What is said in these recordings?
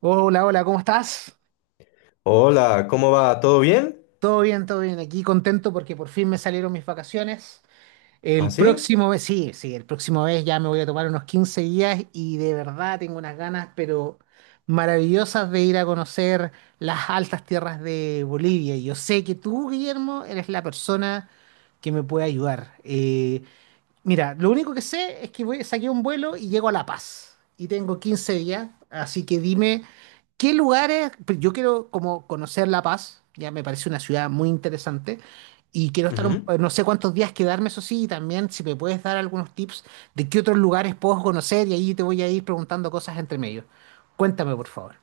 Hola, hola, ¿cómo estás? Hola, ¿cómo va? ¿Todo bien? Todo bien, todo bien. Aquí contento porque por fin me salieron mis vacaciones. El ¿Así? próximo mes, sí, sí, el próximo mes ya me voy a tomar unos 15 días y de verdad tengo unas ganas, pero maravillosas de ir a conocer las altas tierras de Bolivia. Y yo sé que tú, Guillermo, eres la persona que me puede ayudar. Mira, lo único que sé es que voy, saqué un vuelo y llego a La Paz. Y tengo 15 días, así que dime, ¿qué lugares? Pues yo quiero como conocer La Paz, ya me parece una ciudad muy interesante. Y quiero estar, no sé cuántos días quedarme, eso sí, y también si me puedes dar algunos tips de qué otros lugares puedo conocer y ahí te voy a ir preguntando cosas entre medio. Cuéntame, por favor.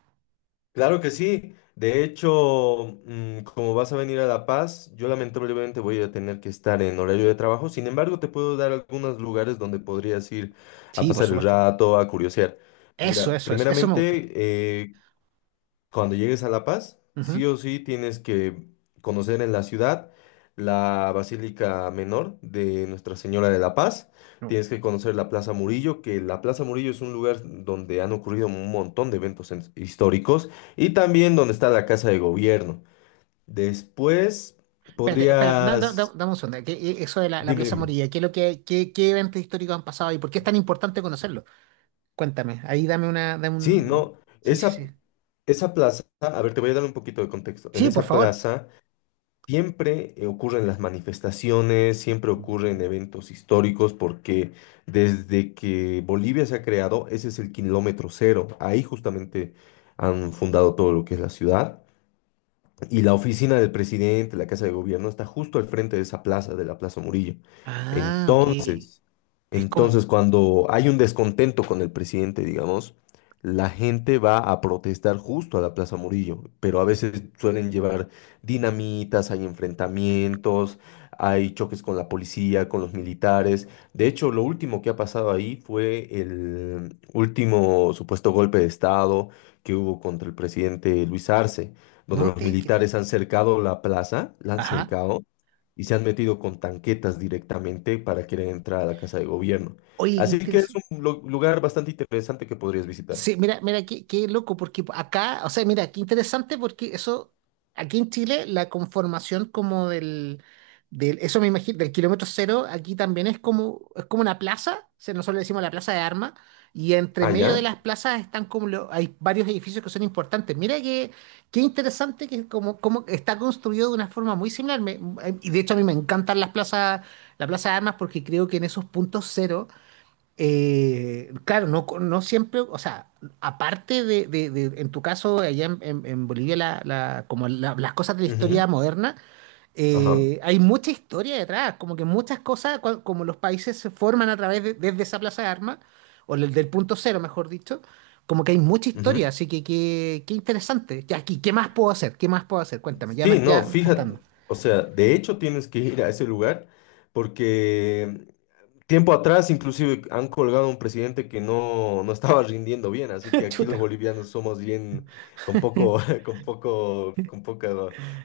Claro que sí. De hecho, como vas a venir a La Paz, yo lamentablemente voy a tener que estar en horario de trabajo. Sin embargo, te puedo dar algunos lugares donde podrías ir a Sí, por pasar el supuesto. rato, a curiosear. Eso, Mira, eso, eso, eso me gusta. primeramente, cuando llegues a La Paz, sí o sí tienes que conocer en la ciudad la Basílica Menor de Nuestra Señora de la Paz. Ujú. Tienes que conocer la Plaza Murillo, que la Plaza Murillo es un lugar donde han ocurrido un montón de eventos históricos y también donde está la Casa de Gobierno. Después Espérate, espérate, podrías. dame un segundo. ¿ eso de la Dime, Plaza dime. Morilla, ¿qué es lo que, qué, qué eventos históricos han pasado y por qué es tan importante conocerlo? Cuéntame, ahí dame una, dame Sí, un... no, Sí, sí, esa, sí. esa plaza, a ver, te voy a dar un poquito de contexto. En Sí, por esa favor. plaza... Siempre ocurren las manifestaciones, siempre ocurren Ujú. eventos históricos, porque desde que Bolivia se ha creado, ese es el kilómetro cero. Ahí justamente han fundado todo lo que es la ciudad. Y la oficina del presidente, la casa de gobierno, está justo al frente de esa plaza, de la Plaza Murillo. Ah, ok. Entonces, Es como... entonces cuando hay un descontento con el presidente, digamos, la gente va a protestar justo a la Plaza Murillo, pero a veces suelen llevar dinamitas, hay enfrentamientos, hay choques con la policía, con los militares. De hecho, lo último que ha pasado ahí fue el último supuesto golpe de Estado que hubo contra el presidente Luis Arce, donde No los te creo. militares han cercado la plaza, la han Ajá. cercado y se han metido con tanquetas directamente para querer entrar a la casa de gobierno. Oye, qué Así que es interesante. un lugar bastante interesante que podrías visitar. Sí, mira, mira, qué, qué loco, porque acá, o sea, mira, qué interesante, porque eso, aquí en Chile, la conformación como del, del, eso me imagino, del kilómetro cero, aquí también es como una plaza, o sea, nosotros le decimos la plaza de armas, y entre Ah, medio de ya. las plazas están como, hay varios edificios que son importantes. Mira que, qué interesante que es como, como está construido de una forma muy similar, y de hecho a mí me encantan las plazas, la plaza de armas, porque creo que en esos puntos cero claro, no, no siempre, o sea, aparte de, en tu caso, allá en, en Bolivia, la, como las cosas de la Ujú. historia moderna, Ajá. Hay mucha historia detrás, como que muchas cosas, como los países se forman a través de, desde esa plaza de armas, o del, del punto cero, mejor dicho, como que hay mucha historia, Ujú. así que qué, qué interesante. Ya, aquí, ¿qué más puedo hacer? ¿Qué más puedo hacer? Cuéntame, Sí, no, ya me está gustando. fíjate, o sea, de hecho tienes que ir a ese lugar porque tiempo atrás inclusive han colgado a un presidente que no, no estaba rindiendo bien, así que aquí los Chuta. bolivianos somos bien con con poco, con poca,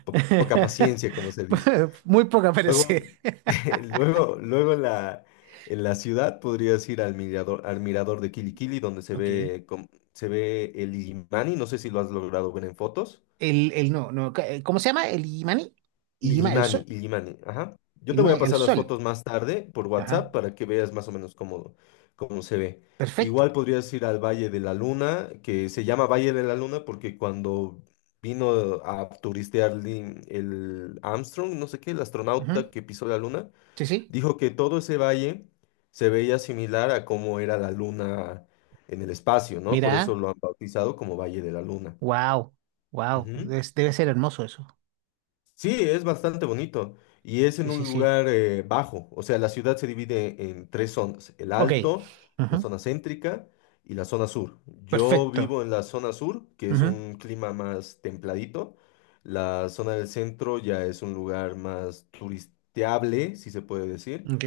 poca paciencia, como se dice. Muy poca Luego, parece. luego en la ciudad podrías ir al mirador de Quiliquili, donde se Ok. ve, se ve el Illimani, no sé si lo has logrado ver en fotos. El no, no, ¿cómo se llama? El Illimani. Illima, el Illimani, sol. Illimani, ajá. Yo te voy a Illimani, el pasar las sol. fotos más tarde por Ajá. WhatsApp para que veas más o menos cómo, cómo se ve. Perfecto. Igual podrías ir al Valle de la Luna, que se llama Valle de la Luna porque cuando vino a turistear el Armstrong, no sé qué, el Ujú. astronauta que pisó la Luna, Sí, sí. dijo que todo ese valle se veía similar a cómo era la Luna en el espacio, ¿no? Por eso Mira, lo han bautizado como Valle de la Luna. wow, wow. Ujú. Debe ser hermoso eso. Sí, es bastante bonito y es en Sí, un sí, sí. lugar bajo, o sea, la ciudad se divide en tres zonas, el Ok. alto, la Ujú. zona céntrica y la zona sur. Yo Perfecto. vivo en la zona sur, que es Ujú. un clima más templadito, la zona del centro ya es un lugar más turisteable, si se puede decir, Ok.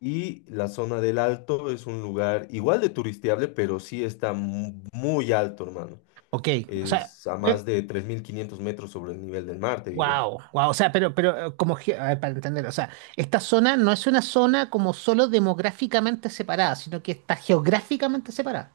y la zona del alto es un lugar igual de turisteable, pero sí está muy alto, hermano. Ok. O sea, Es a más de 3.500 metros sobre el nivel del mar, te diré. wow, wow. O sea, pero, pero como, a ver, para entender, o sea, esta zona no es una zona como solo demográficamente separada, sino que está geográficamente separada.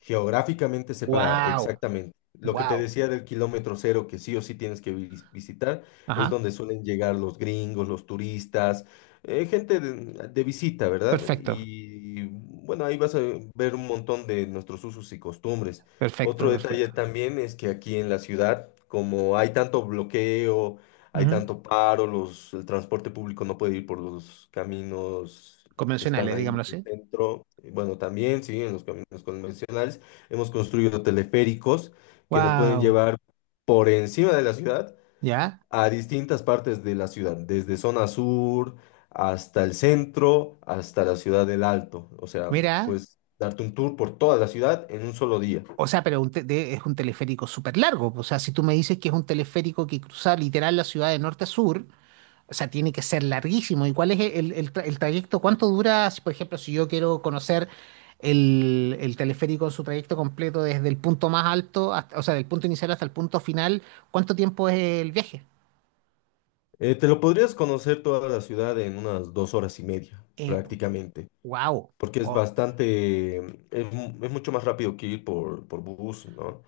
Geográficamente separada, Wow, exactamente. Lo que te wow. decía del kilómetro cero, que sí o sí tienes que visitar, es Ajá. donde suelen llegar los gringos, los turistas, gente de visita, ¿verdad? Perfecto. Y bueno, ahí vas a ver un montón de nuestros usos y costumbres. Otro Perfecto, detalle perfecto. también es que aquí en la ciudad, como hay tanto bloqueo, hay Ujú. tanto paro, los, el transporte público no puede ir por los caminos que están Convencionales, ahí digámoslo en el así. centro. Y bueno, también, sí, en los caminos convencionales hemos construido teleféricos que nos pueden Wow, llevar por encima de la ciudad ya. a distintas partes de la ciudad, desde zona sur hasta el centro, hasta la ciudad del Alto. O sea, Mira, pues darte un tour por toda la ciudad en un solo día. o sea, pero es un teleférico súper largo. O sea, si tú me dices que es un teleférico que cruza literal la ciudad de norte a sur, o sea, tiene que ser larguísimo. ¿Y cuál es el, el el trayecto? ¿Cuánto dura, si, por ejemplo, si yo quiero conocer el teleférico en su trayecto completo desde el punto más alto, hasta- o sea, del punto inicial hasta el punto final? ¿Cuánto tiempo es el viaje? Te lo podrías conocer toda la ciudad en unas 2 horas y media, Eh, prácticamente. wow. Porque es Oh, bastante, es mucho más rápido que ir por bus, ¿no?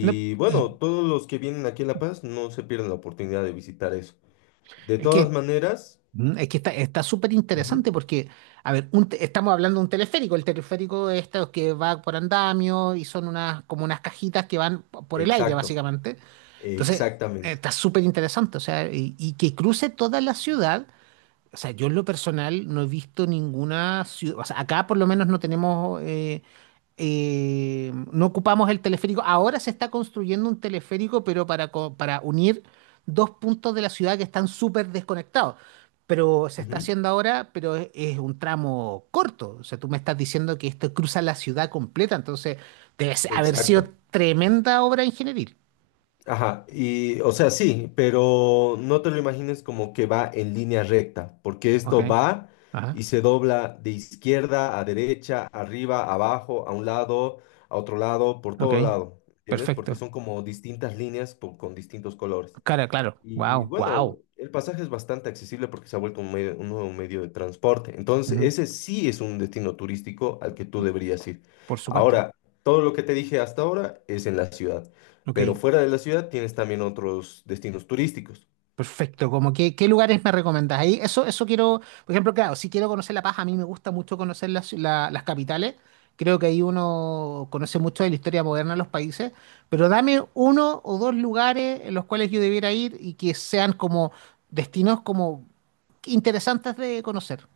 no, y bueno, todos los que vienen aquí a La Paz no se pierden la oportunidad de visitar eso. De es todas que maneras. Es que está, está súper Ujú. interesante porque, a ver, estamos hablando de un teleférico. El teleférico es este que va por andamio y son unas, como unas cajitas que van por el aire, Exacto, básicamente. Entonces, exactamente. está súper interesante. O sea, y que cruce toda la ciudad. O sea, yo en lo personal no he visto ninguna ciudad. O sea, acá por lo menos no tenemos. No ocupamos el teleférico. Ahora se está construyendo un teleférico, pero para, para unir dos puntos de la ciudad que están súper desconectados. Pero se está Ujú. haciendo ahora, pero es un tramo corto. O sea, tú me estás diciendo que esto cruza la ciudad completa, entonces debe haber sido Exacto. tremenda obra ingeniería. Ajá, y o sea, sí, pero no te lo imagines como que va en línea recta, porque Ok, esto va y ajá, se dobla de izquierda a derecha, arriba, abajo, a un lado, a otro lado, por ok, todo lado, ¿entiendes? Porque perfecto. son como distintas líneas con distintos colores. Cara, claro, Y wow, bueno, wow. el pasaje es bastante accesible porque se ha vuelto un medio, un nuevo medio de transporte. Entonces, ese sí es un destino turístico al que tú deberías ir. Por supuesto. Ahora, todo lo que te dije hasta ahora es en la ciudad, Ok. pero fuera de la ciudad tienes también otros destinos turísticos. Perfecto, como que, ¿qué lugares me recomendás? Ahí, eso quiero, por ejemplo, claro, si quiero conocer La Paz, a mí me gusta mucho conocer las, las capitales, creo que ahí uno conoce mucho de la historia moderna de los países, pero dame uno o dos lugares en los cuales yo debiera ir y que sean como destinos como interesantes de conocer.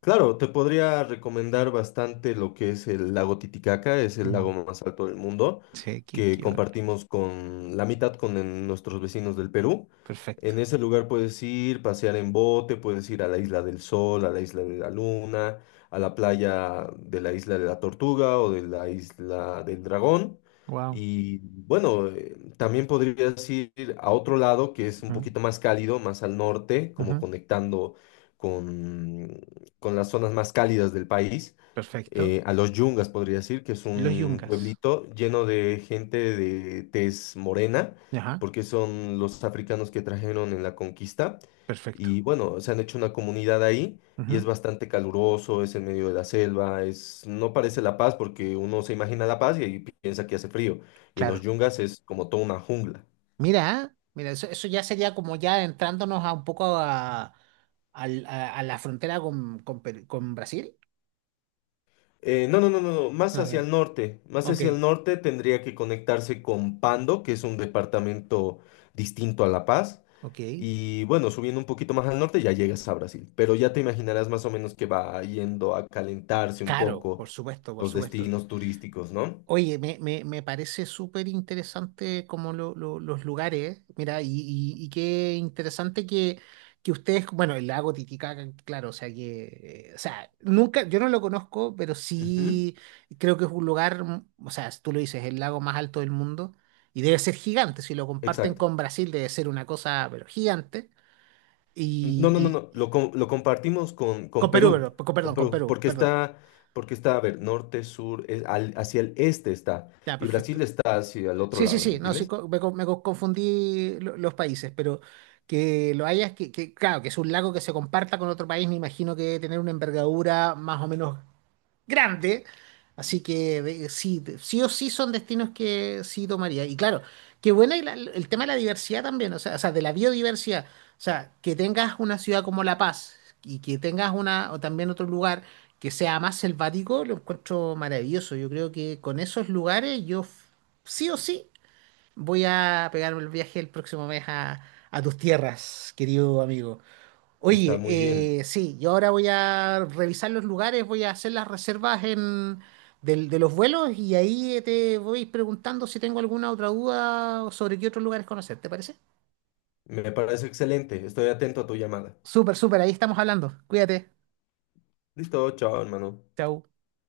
Claro, te podría recomendar bastante lo que es el lago Titicaca, es el lago Mm, más alto del mundo, sí, qué, que compartimos con la mitad con nuestros vecinos del Perú. En perfecto, ese lugar puedes ir, pasear en bote, puedes ir a la Isla del Sol, a la Isla de la Luna, a la playa de la Isla de la Tortuga o de la Isla del Dragón. wow, Y bueno, también podrías ir a otro lado que es un poquito más cálido, más al norte, como conectando con con las zonas más cálidas del país, perfecto, a los Yungas podría decir, que es Los un Yungas, pueblito lleno de gente de tez morena, ajá, porque son los africanos que trajeron en la conquista. perfecto, Y bueno, se han hecho una comunidad ahí y es ujú, bastante caluroso, es en medio de la selva, no parece La Paz porque uno se imagina La Paz y ahí piensa que hace frío. Y en los claro. Yungas es como toda una jungla. Mira, mira, eso ya sería como ya entrándonos a un poco a, a la frontera con, con Brasil. No, no, no, no, no, más hacia Ah, el norte. Más ok, hacia el norte tendría que conectarse con Pando, que es un departamento distinto a La Paz. ok. Y bueno, subiendo un poquito más al norte ya llegas a Brasil. Pero ya te imaginarás más o menos que va yendo a calentarse un Claro, poco por supuesto, por los supuesto. destinos turísticos, ¿no? Oye, me parece súper interesante como los lugares, mira, y, y qué interesante que ustedes, bueno, el lago Titicaca, claro, o sea que, o sea, nunca, yo no lo conozco, pero Ujú. sí creo que es un lugar, mm, o sea, si tú lo dices, el lago más alto del mundo, y debe ser gigante, si lo comparten Exacto. con Brasil debe ser una cosa, pero gigante, No, no, no, y, no. y Lo, lo compartimos con con Perú, Perú. Con perdón, con Perú. Perú, perdón, Porque está, a ver, norte, sur, es hacia el este está. ya, Y Brasil perfecto. está hacia el otro Sí, sí, lado, sí, no, sí, ¿entiendes? Me confundí los países, pero que lo hayas, que, claro, que es un lago que se comparta con otro país, me imagino que debe tener una envergadura más o menos grande, así que sí, sí o sí son destinos que sí tomaría. Y claro, qué buena y el tema de la diversidad también, o sea, de la biodiversidad, o sea, que tengas una ciudad como La Paz y que tengas una, o también otro lugar que sea más selvático, lo encuentro maravilloso. Yo creo que con esos lugares sí o sí. Voy a pegarme el viaje el próximo mes a tus tierras, querido amigo. Está Oye, muy bien. Sí, yo ahora voy a revisar los lugares, voy a hacer las reservas en, de los vuelos y ahí te voy preguntando si tengo alguna otra duda sobre qué otros lugares conocer, ¿te parece? Me parece excelente. Estoy atento a tu llamada. Súper, súper, ahí estamos hablando. Cuídate. Listo, chao, hermano. Chau.